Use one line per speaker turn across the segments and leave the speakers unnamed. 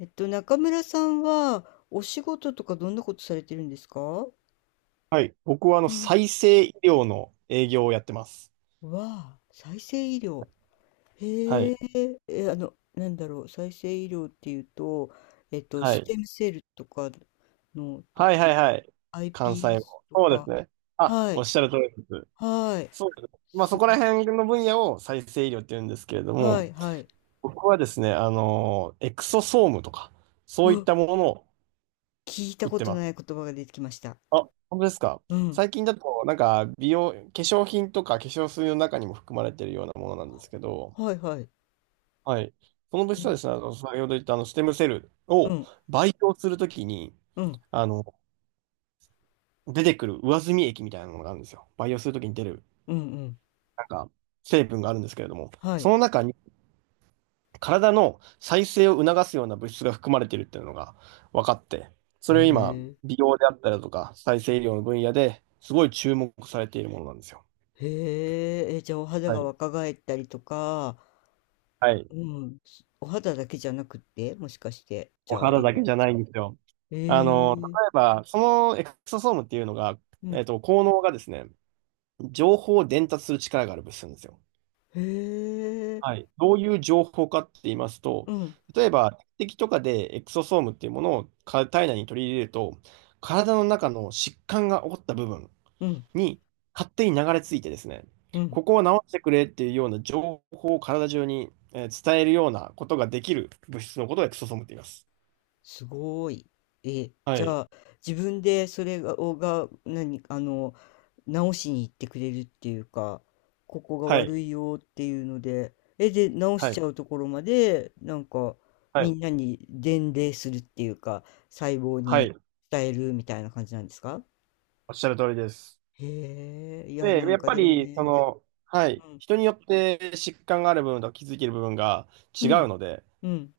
中村さんは、お仕事とかどんなことされてるんですか？
はい。僕は
うん、
再生医療の営業をやってます。
わあ、再生医療。
は
へ
い。
え、え、なんだろう、再生医療っていうと、
は
ス
い。
テムセルとかの、と
はいは
か、
いはい。関西
iPS
を。
と
そうです
か、
ね。あ、
は
おっ
い、
しゃる通りです。
はい、
そうです。まあ
す、
そこら辺の分野を再生医療って言うんですけれど
は
も、
い、はい。
僕はですね、エクソソームとか、そうい
う
っ
わ、
たものを
聞い
売
た
っ
こ
て
と
ま
ない
す。
言葉が出てきました。
あ、本当ですか。
うん、
最近だと、なんか、美容、化粧品とか化粧水の中にも含まれているようなものなんですけど、
はい、はい。
はい。その物質はです
え、
ね、先ほど言ったステムセル
う
を
ん、
培養するときに、
うん、
あの、出てくる上澄み液みたいなものがあるんですよ。培養するときに出る、
うん、うん、
なんか、成分があるんですけれども、
は
そ
い。
の中に体の再生を促すような物質が含まれているっていうのが分かって、
へ
それを今、
え。
美容であったりだとか、再生医療の分野ですごい注目されているものなんですよ。
へえ、え、じゃあお肌
は
が
い。
若返ったりとか、
はい。
うん、お肌だけじゃなくって、もしかして、じ
お
ゃあ
肌だ
色
け
も、
じゃないんですよ。
え
あの、例
え、
えば、そのエクソソームっていうのが、
うん、
効能がですね、情報を伝達する力がある物質なんですよ。
へえ、
はい。どういう情報かって言いますと、
うん、
例えば、敵とかでエクソソームっていうものをか体内に取り入れると、体の中の疾患が起こった部分
うん、
に勝手に流れ着いてですね、
うん。
ここを治してくれっていうような情報を体中に伝えるようなことができる物質のことをエクソソームって言います。
すごーい。え、
は
じ
い。
ゃあ、自分でそれが、をが、何、直しに行ってくれるっていうか、ここが
はい。
悪いよっていうので、え、で、直し
は
ち
い。
ゃうところまで、なんか、
は
み
い。
んなに伝令するっていうか、細胞
は
に
い。
伝えるみたいな感じなんですか？
おっしゃる通りです。
へえ、いや、
で、
な
や
ん
っ
か
ぱ
でも
り、そ
ね、
の、はい、
うん、
人によって疾患がある部分と気づける部分が
う
違
ん、
うので、
うん、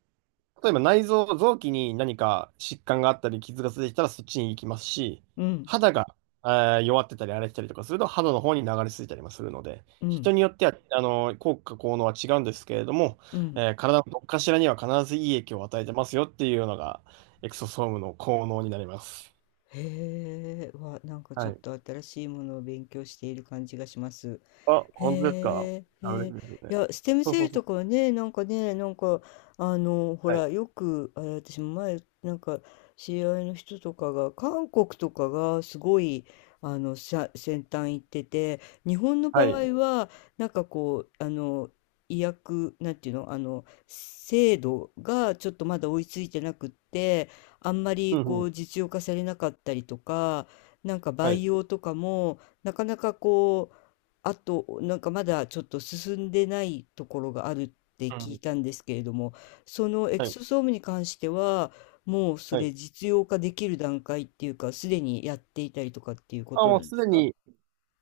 例えば内臓、臓器に何か疾患があったり、傷がついてきたらそっちに行きますし、
うん、
肌が、え弱ってたり荒れてたりとかすると肌の方に流れ着いたりもするので、
う
人
ん、
によっては、あの、効果、効能は違うんですけれども、
うん。
体のどっかしらには必ずいい影響を与えてますよっていうのが、エクソソームの効能になります。
へえ、わ、なんかちょ
は
っ
い。
と新しいものを勉強している感じがします。
あ、
へ
本当ですか。
え、
あ、
へ
嬉し
え、
いですね。
いや、ステム
そう
セー
そう
ル
そう。
とかはね、なんかね、なんか、ほ
は
ら、
い。
よく、あれ、私も前、なんか、知り合いの人とかが、韓国とかがすごい、先端行ってて、日本の
は
場
い。
合は、なんかこう、医薬、なんていうの、制度がちょっとまだ追いついてなくって、あんま
う
り
ん
こ
うん。
う、実用化されなかったりとか、なんか
は
培
い。
養とかも、なかなかこう、あと、なんかまだちょっと進んでないところがあるって
う
聞い
ん。
たんですけれども、そのエ
は
ク
い。
ソソームに関しては、もうそ
は
れ
い。
実用化できる段階っていうか、すでにやっていたりとかっていうこ
あ、
と
も
な
う
んで
す
す
で
か？
に、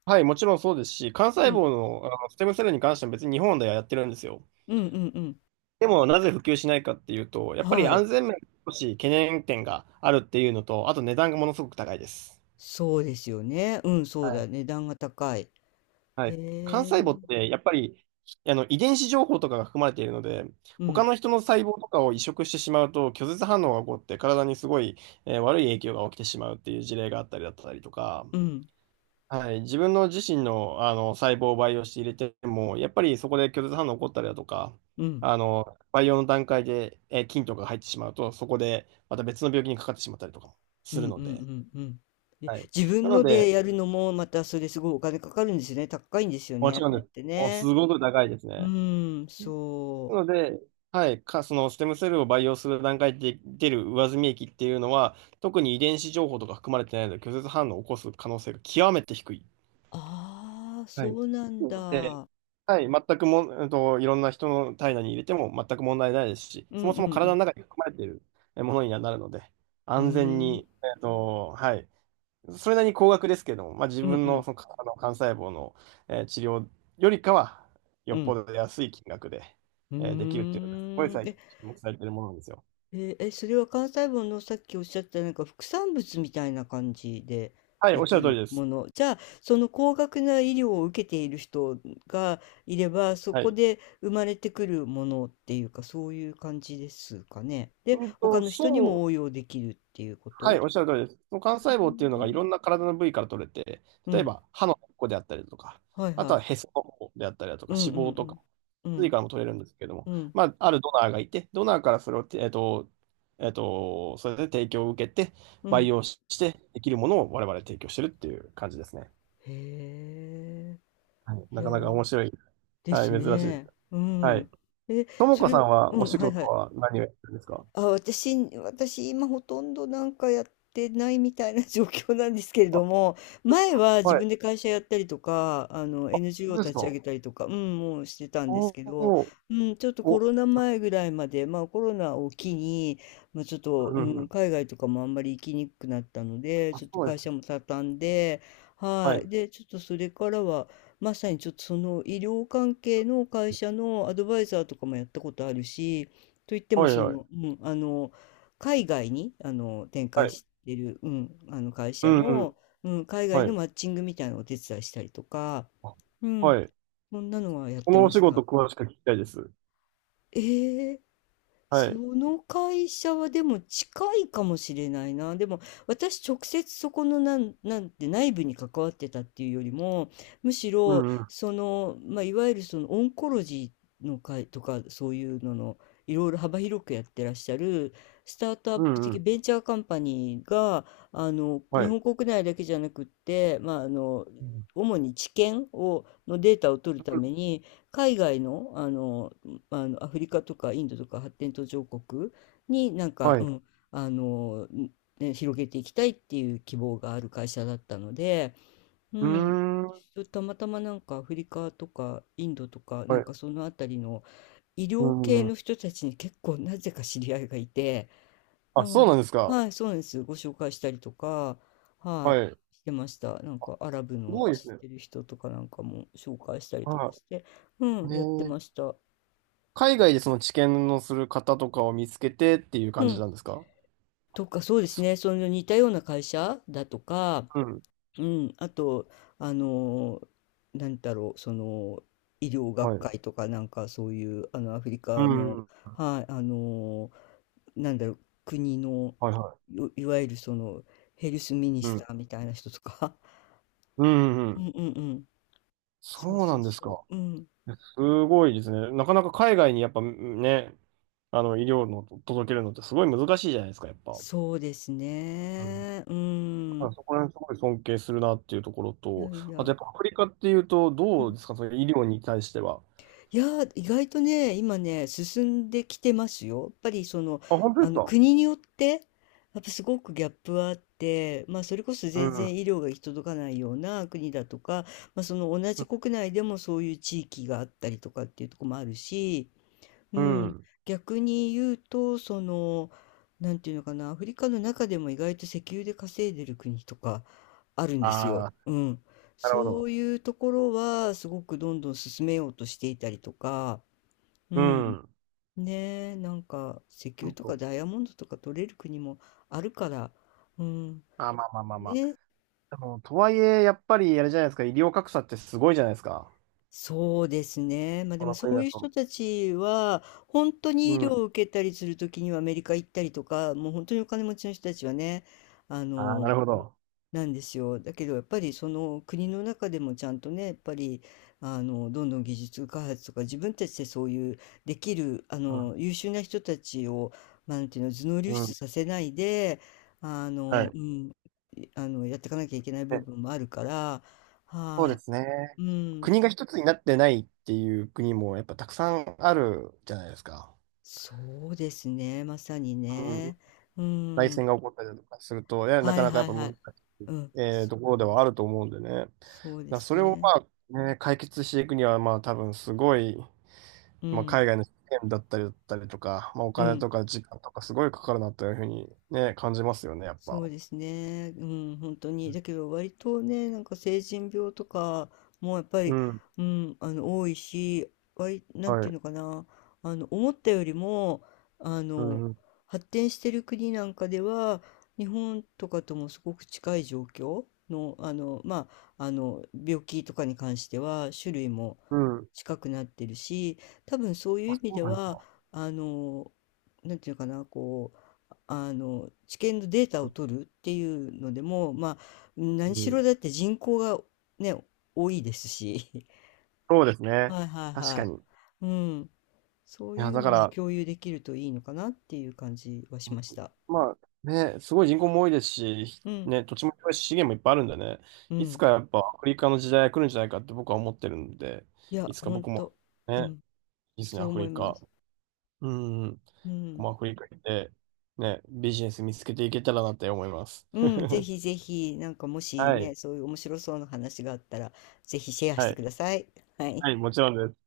はい、もちろんそうですし、幹
う
細
ん。
胞の、あのステムセルに関しては別に日本ではやってるんですよ。
うんうんうん。
でも、なぜ普及しないかっていうと、やっぱり
はい。
安全面、少し懸念点があるっていうのと、あと値段がものすごく高いです。
そうですよね。うん、そう
はい。
だね。値段が高い。へ
はい。幹
え。
細胞って、やっぱり、遺伝子情報とかが含まれているので、
う
他
ん、
の人の細胞とかを移植してしまうと、拒絶反応が起こって、体にすごい、悪い影響が起きてしまうっていう事例があったりだったりとか、
うん、うん、
はい、自分の自身の、あの細胞を培養して入れても、やっぱりそこで拒絶反応起こったりだとか、
うん、
あの培養の段階で、菌とかが入ってしまうと、そこでまた別の病気にかかってしまったりとかも
う
する
ん、う
ので、
ん、うん。で、
はい、
自
な
分
の
の
で、
でやるのもまたそれすごいお金かかるんですよね。高いんですよ
も
ね、
ち
あ
ろん
れ
で
っ
す。
て
もうす
ね。
ごく高いです
う
ね。
ーん、
な
そう。
ので、はい、か、そのステムセルを培養する段階で出る上澄み液っていうのは、特に遺伝子情報とか含まれてないので、拒絶反応を起こす可能性が極めて低い。
ああ、
は
そ
い。
うなん
なので、
だ。
はい、全くも、いろんな人の体内に入れても全く問題ないですし、
うん
そもそ
う
も
んう
体
ん。
の中に含まれているえものにはなるので、
うー
安全
ん。
に、はい、それなりに高額ですけども、まあ、自
うん
分
う
の
ん。
その体の幹細胞の、治療よりかは、よ
う
っぽ
ん。
ど安い金額で、
う
できるっていうのが、すごい
ーん。
最
え、
近注目されているものなんですよ。
えーえそれは関西文のさっきおっしゃったなんか副産物みたいな感じで
はい、
で
おっしゃ
き
る通り
る
で
も
す。
の。じゃあ、その高額な医療を受けている人がいれば、そ
は
こ
い。
で生まれてくるものっていうか、そういう感じですかね。で、
うん
他
と、
の人に
そ
も
う
応用できるっていうこ
はい、
と。
おっしゃる通りです。その幹
うー
細胞っていうのがい
ん。
ろんな体の部位から取れて、
う
例え
ん。
ば歯の根っこであったりだとか、
はい
あと
は
はへ
い。
その方であったりだと
う
か、
ん
脂
うん
肪
う
とか、
ん。う
髄
ん、
からも取れるんですけれども、
うん、
まあ、あるドナーがいて、ドナーからそれをて、それで提供を受けて、
う
培
ん。
養してできるものを我々提供してるっていう感じですね。
へえ。
はい、
い
な
や
かなか
ー、
面白い。
で
は
す
い、珍しいです。
ね。う
はい。
ん。え、
とも
そ
こ
れ
さ
う
んはお
ん、
仕
はい
事
はい。
は何をやってるんですか？
あ、私今ほとんどなんかやってないみたいな 状況なんですけれ
あ、
ども、
そうです
前は
か
自
はい。
分で会社やったりとか、あの NGO を
そうです
立ち上
か。
げたりとか、うん、もうしてたんで
お
す
ー
けど、
おー、
うん、ちょっとコ
お、
ロナ前ぐらいまで、まあコロナを機に、まあ、ちょっ
う
と、う
んうんう
ん、
ん。
海外とかもあんまり行きにくくなったので、
あ、
ちょっと
そうで
会
す
社
ね。
も畳んで、
は
はい。
い。
で、ちょっとそれからは、まさにちょっとその医療関係の会社のアドバイザーとかもやったことあるし、といっても
はい
そ
は
の、
い。
うん、海外に展
は
開
い。
してる、うん、あの会
う
社
んうん。
の、うん、海外
は
の
い。
マッチングみたいなのをお手伝いしたりとか、
あ
うん、
はい。
そんなのはやっ
そ
て
のお
ま
仕
し
事
た。
詳しく聞きたいです。
えー
は
そ
い。
の会社はでも近いかもしれないな。でも私直接そこのなんて内部に関わってたっていうよりも、むし
う
ろ
んうん。
その、まあ、いわゆるそのオンコロジーの会とかそういうののいろいろ幅広くやってらっしゃるスタートアッ
う
プ
んう
的
ん。
ベンチャーカンパニーが、
は
日
い。
本国内だけじゃなくって、まあ、
うん
主に治験を、のデータを取るために、海外の、アフリカとかインドとか発展途上国になんか、
はい。
う
う
ん、あの、ね、広げていきたいっていう希望がある会社だったので、う
ー
ん、
ん。
私たまたまなんかアフリカとかインドとかな
は
ん
い。
かそのあたりの医
う
療
ん
系
うん。
の人たちに結構なぜか知り合いがいて、う
あ、そうなん
ん、
ですか。
はい、そうなんです。ご紹介したりとか、は
はい。す
い、してました。なんかアラブの
ごいです
知っ
ね。
てる人とかなんかも紹介したりとか
は
して、う
い。
ん、
ね
やってまし
え、
た。
海外でその治験のする方とかを見つけてっていう
う
感じ
ん。
なんですか？
とか、そうです
そ
ね。その似たような会社だとか、
うん。
うん、あと、あの、なんだろう、その、医療
は
学
い。
会とか、なんかそういう、アフリ
う
カ
ん
の、
うん。
はい、なんだろう、国の、
はいは
いわゆるその、ヘルスミニ
い。う
スタ
ん。
ーみたいな人とか、
うんうんう
うん
ん。
うんうん。そう
そうな
そう
んです
そ
か。
う。うん。
すごいですね。なかなか海外にやっぱね、あの、医療の届けるのってすごい難しいじゃないですか、やっぱ。
そうです
うん、
ね。う
あ
ん。
そこら辺すごい尊敬するなっていうところ
い
と、
やい
あとや
や。
っぱアフリカっていうと、
う
どう
ん、
ですか、その医療に対しては。
いやー、意外とね、今ね、進んできてますよ。やっぱりその、
あ、本当ですか？
国によって、やっぱすごくギャップはあって、まあそれこそ
う
全然
ん。
医療が行き届かないような国だとか、まあその同じ国内でもそういう地域があったりとかっていうところもあるし、う
う
ん、
ん。
逆に言うと、その、なんていうのかな、アフリカの中でも意外と石油で稼いでる国とかあるんです
あ
よ。
あ、
うん。
なるほ
そう
ど。
いうところは、すごくどんどん進めようとしていたりとか、う
う
ん。
ん。
ねえ、なんか、石油
そ
とか
う
ダイヤモンドとか取れる国もあるから、うん。
あ、まあまあまあまあ。
ね、
でも、とはいえ、やっぱり、あれじゃないですか、医療格差ってすごいじゃないですか。
そうですね。まあで
こ
も
の
そ
国
う
だ
いう人
と。
たちは、本当
う
に医療
ん。
を受けたりするときにはアメリカ行ったりとか、もう本当にお金持ちの人たちはね、あ
ああ、な
の、
るほど。
なんですよ。だけどやっぱりその国の中でもちゃんとね、やっぱり、どんどん技術開発とか自分たちでそういうできる、
うん。
優秀な人たちを、まあ、なんていうの、頭脳流
う
出
ん。
させないで、
は
う
い。
ん、いあの、やっていかなきゃいけない部
ね、
分もあるから、
そうで
は
すね。
い。うん。
国が一つになってないっていう国もやっぱたくさんあるじゃないですか。
そうですね、まさに
うん。
ね。う
内
ん。
戦が起こったりだとかすると、いや、な
は
か
い
なかや
は
っ
い
ぱ
は
難
い。
しい、
うん。そ
ところ
う
で
ん、
はあると思うんでね。だか
そうで
ら
す
それを
ね。
まあ、ね、解決していくには、まあ多分すごい、
う
まあ、
ん、
海外の資源だったりだったりとか、まあ、お
う
金
ん。
とか時間とかすごいかかるなというふうにね、感じますよね、やっ
そ
ぱ。
うですね。うん、本当に。だけど割とね、なんか成人病とかもやっぱ
う
り、
ん。
うん、多いし、割、なんて
は
いう
い。
のかな、思ったよりも、あ
う
の、
ん。
発展してる国なんかでは、日本とかともすごく近い状況の、病気とかに関しては、種類も
うん。
近くなってるし、多分そう
あ、
いう意
そ
味
う
で
なんです
は、
か。
あの、なんていうかな、こう、あの治験のデータを取るっていうのでも、まあ、
う
何し
ん。
ろだって人口がね、多いですし、
そうですね。
はいはい
確
は
か
い。
に。い
うん、そうい
や、
う
だか
のは
ら、
共有できるといいのかなっていう感じはしました。
まあね、すごい人口も多いですし、
うん、
ね、土地も広いし資源もいっぱいあるんでね、
う
いつ
ん。
かやっぱアフリカの時代が来るんじゃないかって僕は思ってるんで、
いや、
いつか
本
僕も
当う
ね、
ん、
いつに
そう
アフ
思い
リ
ま
カ、
す。
うん、
う
僕
ん、
もアフリカ行って、ね、ビジネス見つけていけたらなって思います。
うん、ぜひぜひ、なんかもし
は
ね、
い、
そういう面白そうな話があったら、ぜひシェアし
は
てく
い、
ださい。はい。
はい、もちろんです。